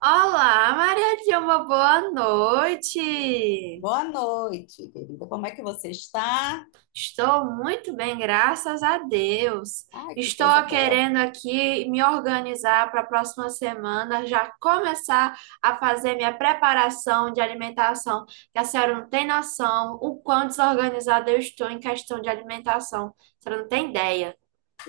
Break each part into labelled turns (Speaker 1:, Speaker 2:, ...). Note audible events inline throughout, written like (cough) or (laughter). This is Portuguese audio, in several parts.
Speaker 1: Olá, Maria Dilma, boa noite.
Speaker 2: Boa noite, querida. Como é que você está?
Speaker 1: Estou muito bem, graças a Deus.
Speaker 2: Ai, que coisa
Speaker 1: Estou
Speaker 2: boa.
Speaker 1: querendo aqui me organizar para a próxima semana, já começar a fazer minha preparação de alimentação, que a senhora não tem noção o quão desorganizada eu estou em questão de alimentação. A senhora não tem ideia.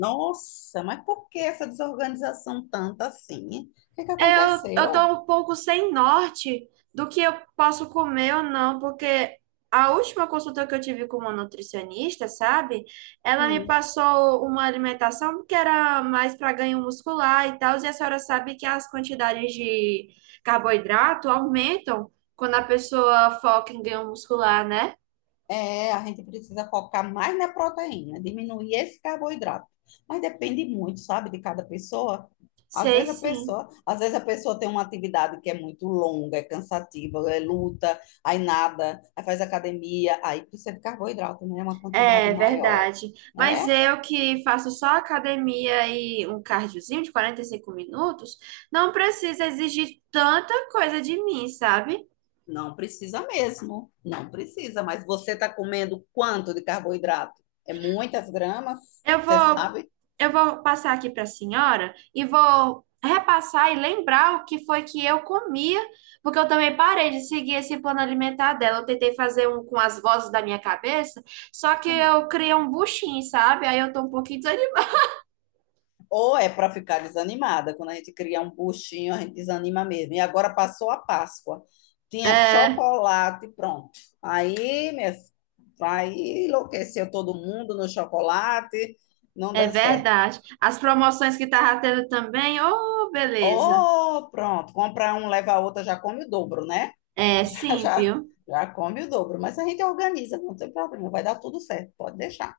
Speaker 2: Nossa, mas por que essa desorganização tanta assim, hein? O que que
Speaker 1: É, eu tô
Speaker 2: aconteceu?
Speaker 1: um pouco sem norte do que eu posso comer ou não, porque a última consulta que eu tive com uma nutricionista, sabe? Ela me
Speaker 2: Hum,
Speaker 1: passou uma alimentação que era mais para ganho muscular e tal, e a senhora sabe que as quantidades de carboidrato aumentam quando a pessoa foca em ganho muscular, né?
Speaker 2: É, a gente precisa focar mais na proteína, diminuir esse carboidrato. Mas depende muito, sabe, de cada pessoa.
Speaker 1: Sei sim.
Speaker 2: Às vezes a pessoa tem uma atividade que é muito longa, é cansativa, é luta, aí nada, aí faz academia, aí precisa de carboidrato, né? É, uma quantidade
Speaker 1: É
Speaker 2: maior,
Speaker 1: verdade. Mas
Speaker 2: né?
Speaker 1: eu que faço só academia e um cardiozinho de 45 minutos, não precisa exigir tanta coisa de mim, sabe?
Speaker 2: Não precisa mesmo, não precisa, mas você está comendo quanto de carboidrato? É muitas gramas,
Speaker 1: Eu
Speaker 2: você
Speaker 1: vou,
Speaker 2: sabe?
Speaker 1: eu vou passar aqui para a senhora e vou repassar e lembrar o que foi que eu comia, porque eu também parei de seguir esse plano alimentar dela. Eu tentei fazer um com as vozes da minha cabeça, só que eu criei um buchinho, sabe? Aí eu tô um pouquinho desanimada.
Speaker 2: Ou é para ficar desanimada. Quando a gente cria um buchinho, a gente desanima mesmo. E agora passou a Páscoa, tinha
Speaker 1: É,
Speaker 2: chocolate, pronto. Aí, minha, Aí enlouqueceu todo mundo no chocolate, não
Speaker 1: É
Speaker 2: deu certo.
Speaker 1: verdade. As promoções que tava tendo também, oh, beleza.
Speaker 2: Oh, pronto, compra um, leva a outra, já come o dobro, né?
Speaker 1: É,
Speaker 2: Já,
Speaker 1: sim,
Speaker 2: já,
Speaker 1: viu?
Speaker 2: já come o dobro, mas a gente organiza, não tem problema, vai dar tudo certo, pode deixar.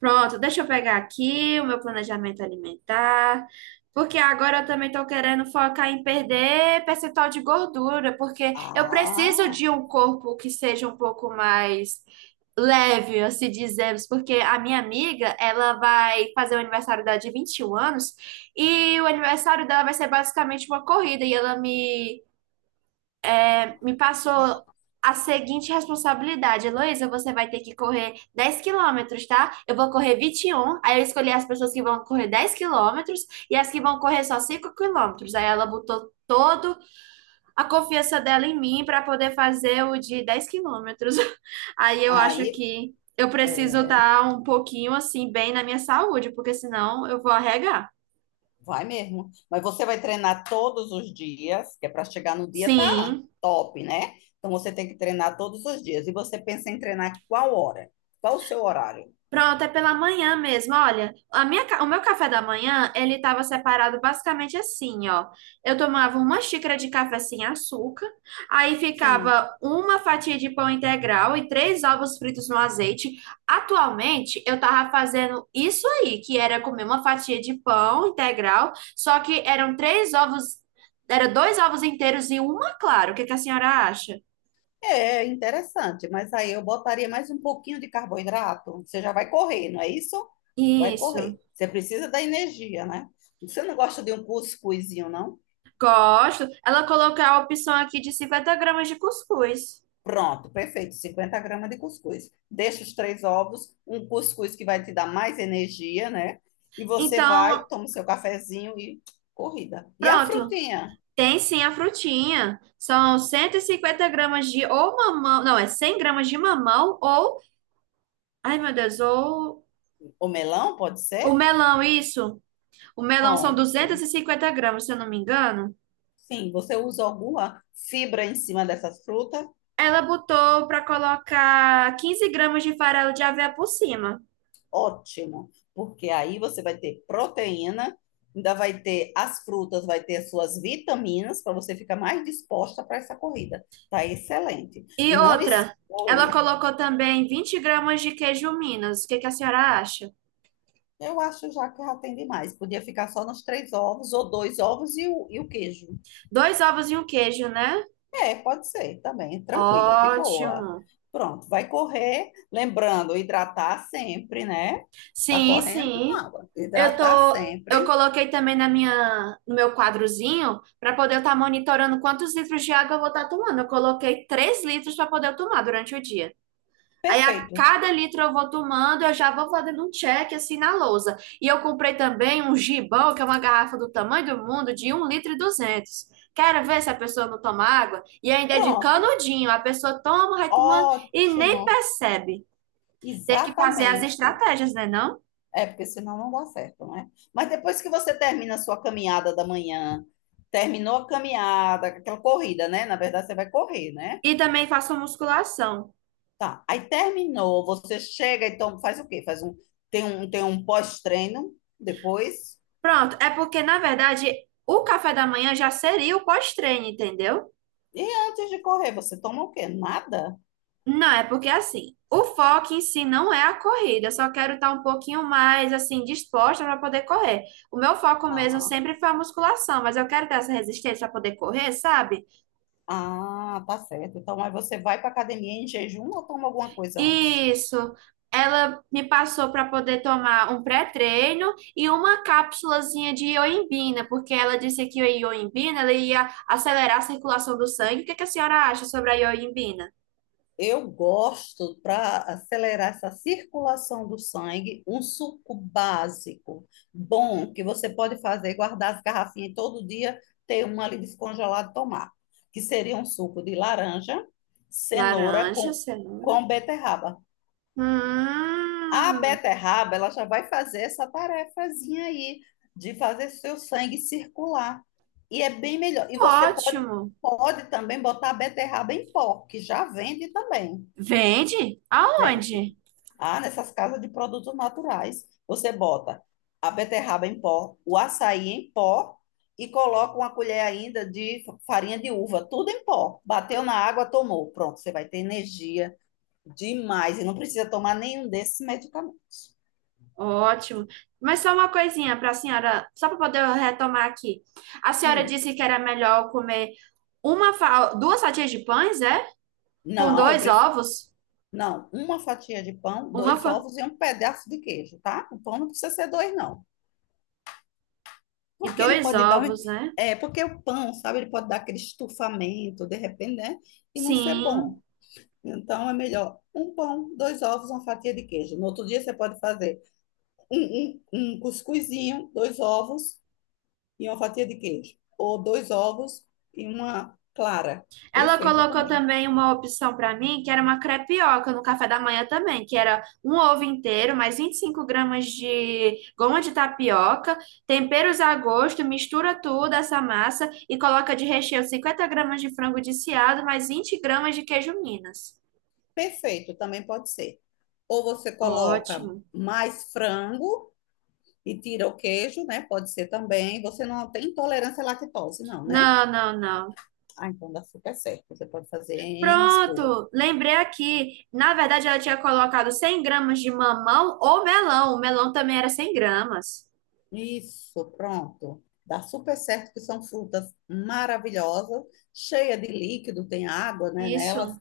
Speaker 1: Pronto, deixa eu pegar aqui o meu planejamento alimentar, porque agora eu também estou querendo focar em perder percentual de gordura, porque eu
Speaker 2: Ah,
Speaker 1: preciso de um corpo que seja um pouco mais leve, assim dizemos, porque a minha amiga, ela vai fazer o aniversário dela de 21 anos, e o aniversário dela vai ser basicamente uma corrida, e ela me passou a seguinte responsabilidade. Heloísa, você vai ter que correr 10 quilômetros, tá? Eu vou correr 21. Aí eu escolhi as pessoas que vão correr 10 quilômetros e as que vão correr só 5 quilômetros. Aí ela botou toda a confiança dela em mim para poder fazer o de 10 quilômetros. (laughs) Aí eu acho
Speaker 2: aí
Speaker 1: que eu preciso
Speaker 2: é,
Speaker 1: estar um pouquinho assim, bem na minha saúde, porque senão eu vou arregar.
Speaker 2: vai mesmo. Mas você vai treinar todos os dias, que é para chegar no dia tá
Speaker 1: Sim.
Speaker 2: top, né? Então você tem que treinar todos os dias. E você pensa em treinar qual hora? Qual o seu horário?
Speaker 1: Pronto, é pela manhã mesmo. Olha, o meu café da manhã, ele estava separado basicamente assim, ó. Eu tomava uma xícara de café sem açúcar, aí
Speaker 2: Sim.
Speaker 1: ficava uma fatia de pão integral e três ovos fritos no azeite. Atualmente, eu tava fazendo isso aí, que era comer uma fatia de pão integral, só que eram três ovos, era dois ovos inteiros e uma clara. O que que a senhora acha?
Speaker 2: É interessante, mas aí eu botaria mais um pouquinho de carboidrato. Você já vai correr, não é isso? Vai
Speaker 1: Isso.
Speaker 2: correr. Você precisa da energia, né? Você não gosta de um cuscuzinho, não?
Speaker 1: Gosto. Ela colocou a opção aqui de 50 gramas de cuscuz.
Speaker 2: Pronto, perfeito. 50 gramas de cuscuz. Deixa os três ovos, um cuscuz que vai te dar mais energia, né? E você vai,
Speaker 1: Então,
Speaker 2: toma o seu cafezinho e corrida. E a
Speaker 1: pronto.
Speaker 2: frutinha?
Speaker 1: Tem sim a frutinha. São 150 gramas de ou mamão. Não, é 100 gramas de mamão ou. Ai, meu Deus, ou.
Speaker 2: O melão, pode
Speaker 1: O
Speaker 2: ser?
Speaker 1: melão, isso. O melão são duzentos
Speaker 2: Pronto.
Speaker 1: e cinquenta gramas, se eu não me engano.
Speaker 2: Sim, você usa alguma fibra em cima dessas frutas?
Speaker 1: Ela botou para colocar 15 gramas de farelo de aveia por cima.
Speaker 2: Ótimo, porque aí você vai ter proteína, ainda vai ter as frutas, vai ter as suas vitaminas para você ficar mais disposta para essa corrida. Tá excelente.
Speaker 1: E
Speaker 2: E não
Speaker 1: outra, ela
Speaker 2: expõe.
Speaker 1: colocou também 20 gramas de queijo Minas. O que que a senhora acha?
Speaker 2: Eu acho já que já tem demais. Podia ficar só nos três ovos, ou dois ovos e o queijo.
Speaker 1: Dois ovos e um queijo, né?
Speaker 2: É, pode ser também, tranquilo, de boa.
Speaker 1: Ótimo.
Speaker 2: Pronto, vai correr, lembrando, hidratar sempre, né? Tá
Speaker 1: Sim,
Speaker 2: correndo com
Speaker 1: sim.
Speaker 2: água. Hidratar sempre.
Speaker 1: Eu coloquei também na minha, no meu quadrozinho para poder estar monitorando quantos litros de água eu vou estar tomando. Eu coloquei 3 litros para poder eu tomar durante o dia. Aí a
Speaker 2: Perfeito.
Speaker 1: cada litro eu vou tomando, eu já vou fazendo um check assim na lousa. E eu comprei também um gibão, que é uma garrafa do tamanho do mundo, de 1 litro e 200. Quero ver se a pessoa não toma água. E ainda é de
Speaker 2: Pronto.
Speaker 1: canudinho, a pessoa toma, vai tomando e nem
Speaker 2: Ótimo,
Speaker 1: percebe. Tem que fazer as
Speaker 2: exatamente.
Speaker 1: estratégias, né, não?
Speaker 2: É, porque senão não dá certo, né? Mas depois que você termina a sua caminhada da manhã, terminou a caminhada, aquela corrida, né? Na verdade, você vai correr, né?
Speaker 1: E também faço musculação.
Speaker 2: Tá. Aí terminou, você chega, então faz o quê? Tem um pós-treino depois.
Speaker 1: Pronto, é porque, na verdade, o café da manhã já seria o pós-treino, entendeu?
Speaker 2: E antes de correr, você toma o quê? Nada?
Speaker 1: Não, é porque assim, o foco em si não é a corrida, eu só quero estar um pouquinho mais assim disposta para poder correr. O meu foco mesmo
Speaker 2: Ah,
Speaker 1: sempre foi a musculação, mas eu quero ter essa resistência para poder correr, sabe?
Speaker 2: ah, tá certo. Então, aí você vai para academia em jejum ou toma alguma coisa antes?
Speaker 1: Isso. Ela me passou para poder tomar um pré-treino e uma cápsulazinha de ioimbina, porque ela disse que a ioimbina ela ia acelerar a circulação do sangue. O que que a senhora acha sobre a ioimbina?
Speaker 2: Eu gosto, para acelerar essa circulação do sangue, um suco básico, bom, que você pode fazer, guardar as garrafinhas todo dia, ter uma ali descongelada e tomar. Que seria um suco de laranja, cenoura
Speaker 1: Laranja,
Speaker 2: com,
Speaker 1: cenoura.
Speaker 2: com beterraba. A
Speaker 1: Hum,
Speaker 2: beterraba, ela já vai fazer essa tarefazinha aí, de fazer seu sangue circular. E é bem melhor. E você pode,
Speaker 1: ótimo.
Speaker 2: pode também botar a beterraba em pó, que já vende também.
Speaker 1: Vende?
Speaker 2: Vende.
Speaker 1: Aonde?
Speaker 2: Ah, nessas casas de produtos naturais, você bota a beterraba em pó, o açaí em pó e coloca uma colher ainda de farinha de uva, tudo em pó. Bateu na água, tomou. Pronto, você vai ter energia demais e não precisa tomar nenhum desses medicamentos.
Speaker 1: Ótimo. Mas só uma coisinha para a senhora, só para poder retomar aqui. A senhora
Speaker 2: Hum,
Speaker 1: disse que era melhor comer duas fatias de pães, é? Com
Speaker 2: não, eu
Speaker 1: dois
Speaker 2: prefiro.
Speaker 1: ovos?
Speaker 2: Não, uma fatia de pão,
Speaker 1: Uma
Speaker 2: dois
Speaker 1: fan...
Speaker 2: ovos e um pedaço de queijo, tá? O pão não precisa ser dois, não.
Speaker 1: e
Speaker 2: Porque ele
Speaker 1: dois
Speaker 2: pode dar.
Speaker 1: ovos, né?
Speaker 2: É, porque o pão, sabe, ele pode dar aquele estufamento, de repente, né? E não ser bom.
Speaker 1: Sim.
Speaker 2: Então é melhor um pão, dois ovos, uma fatia de queijo. No outro dia você pode fazer um, um cuscuzinho, dois ovos e uma fatia de queijo. Ou dois ovos e uma clara.
Speaker 1: Ela
Speaker 2: Perfeito
Speaker 1: colocou
Speaker 2: também.
Speaker 1: também uma opção para mim, que era uma crepioca no café da manhã também, que era um ovo inteiro, mais 25 gramas de goma de tapioca, temperos a gosto, mistura tudo essa massa e coloca de recheio 50 gramas de frango desfiado, mais 20 gramas de queijo Minas.
Speaker 2: Perfeito também pode ser. Ou você coloca
Speaker 1: Ótimo.
Speaker 2: mais frango e tira o queijo, né? Pode ser também. Você não tem intolerância à lactose, não, né?
Speaker 1: Não, não, não.
Speaker 2: Ah, então dá super certo. Você pode fazer N coisas.
Speaker 1: Pronto, lembrei aqui. Na verdade, ela tinha colocado 100 gramas de mamão ou melão. O melão também era 100 gramas.
Speaker 2: Isso, pronto. Dá super certo que são frutas maravilhosas, cheia de líquido, tem água, né, nelas.
Speaker 1: Isso,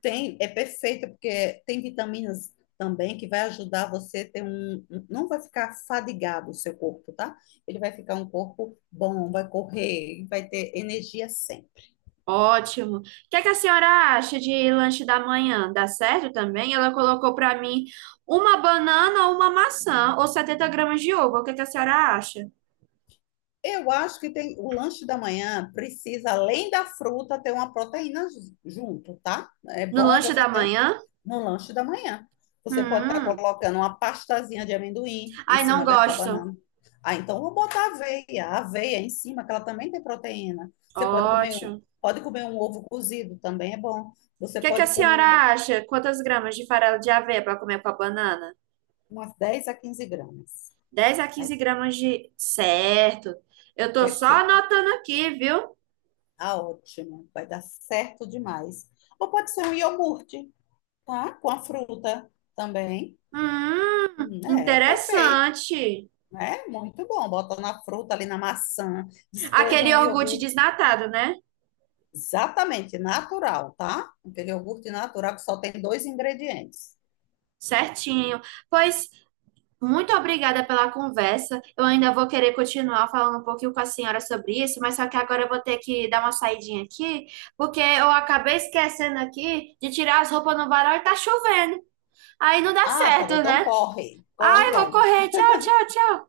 Speaker 2: Tem, é perfeita porque tem vitaminas também que vai ajudar você a ter não vai ficar fadigado o seu corpo, tá? Ele vai ficar um corpo bom, vai correr, vai ter energia sempre.
Speaker 1: ótimo. O que é que a senhora acha de lanche da manhã? Dá certo também? Ela colocou para mim uma banana ou uma maçã ou 70 gramas de ovo. O que é que a senhora acha?
Speaker 2: Eu acho que tem o lanche da manhã precisa, além da fruta, ter uma proteína junto, tá? É
Speaker 1: No
Speaker 2: bom
Speaker 1: lanche
Speaker 2: você
Speaker 1: da
Speaker 2: ter
Speaker 1: manhã?
Speaker 2: no lanche da manhã. Você pode estar
Speaker 1: Hum,
Speaker 2: colocando uma pastazinha de amendoim em
Speaker 1: ai, não
Speaker 2: cima dessa
Speaker 1: gosto.
Speaker 2: banana. Ah, então eu vou botar aveia, a aveia em cima, que ela também tem proteína. Você pode comer,
Speaker 1: Ótimo.
Speaker 2: pode comer um ovo cozido, também é bom.
Speaker 1: O
Speaker 2: Você
Speaker 1: que é que a
Speaker 2: pode
Speaker 1: senhora
Speaker 2: comer
Speaker 1: acha? Quantas gramas de farelo de aveia para comer com a banana?
Speaker 2: umas 10 a 15 gramas.
Speaker 1: dez a
Speaker 2: Né?
Speaker 1: quinze gramas de. Certo. Eu tô só
Speaker 2: Perfeito.
Speaker 1: anotando aqui, viu?
Speaker 2: Ah, ótimo. Vai dar certo demais. Ou pode ser um iogurte, tá? Com a fruta também. É, perfeito.
Speaker 1: Interessante.
Speaker 2: É muito bom. Bota na fruta, ali na maçã, despeja
Speaker 1: Aquele
Speaker 2: um
Speaker 1: iogurte
Speaker 2: iogurte.
Speaker 1: desnatado, né?
Speaker 2: Exatamente, natural, tá? Aquele iogurte natural que só tem dois ingredientes.
Speaker 1: Certinho. Pois, muito obrigada pela conversa. Eu ainda vou querer continuar falando um pouquinho com a senhora sobre isso, mas só que agora eu vou ter que dar uma saidinha aqui, porque eu acabei esquecendo aqui de tirar as roupas no varal e tá chovendo. Aí não dá
Speaker 2: Ah, tá bom,
Speaker 1: certo,
Speaker 2: então
Speaker 1: né?
Speaker 2: corre, corre
Speaker 1: Ai, vou
Speaker 2: logo.
Speaker 1: correr. Tchau, tchau, tchau.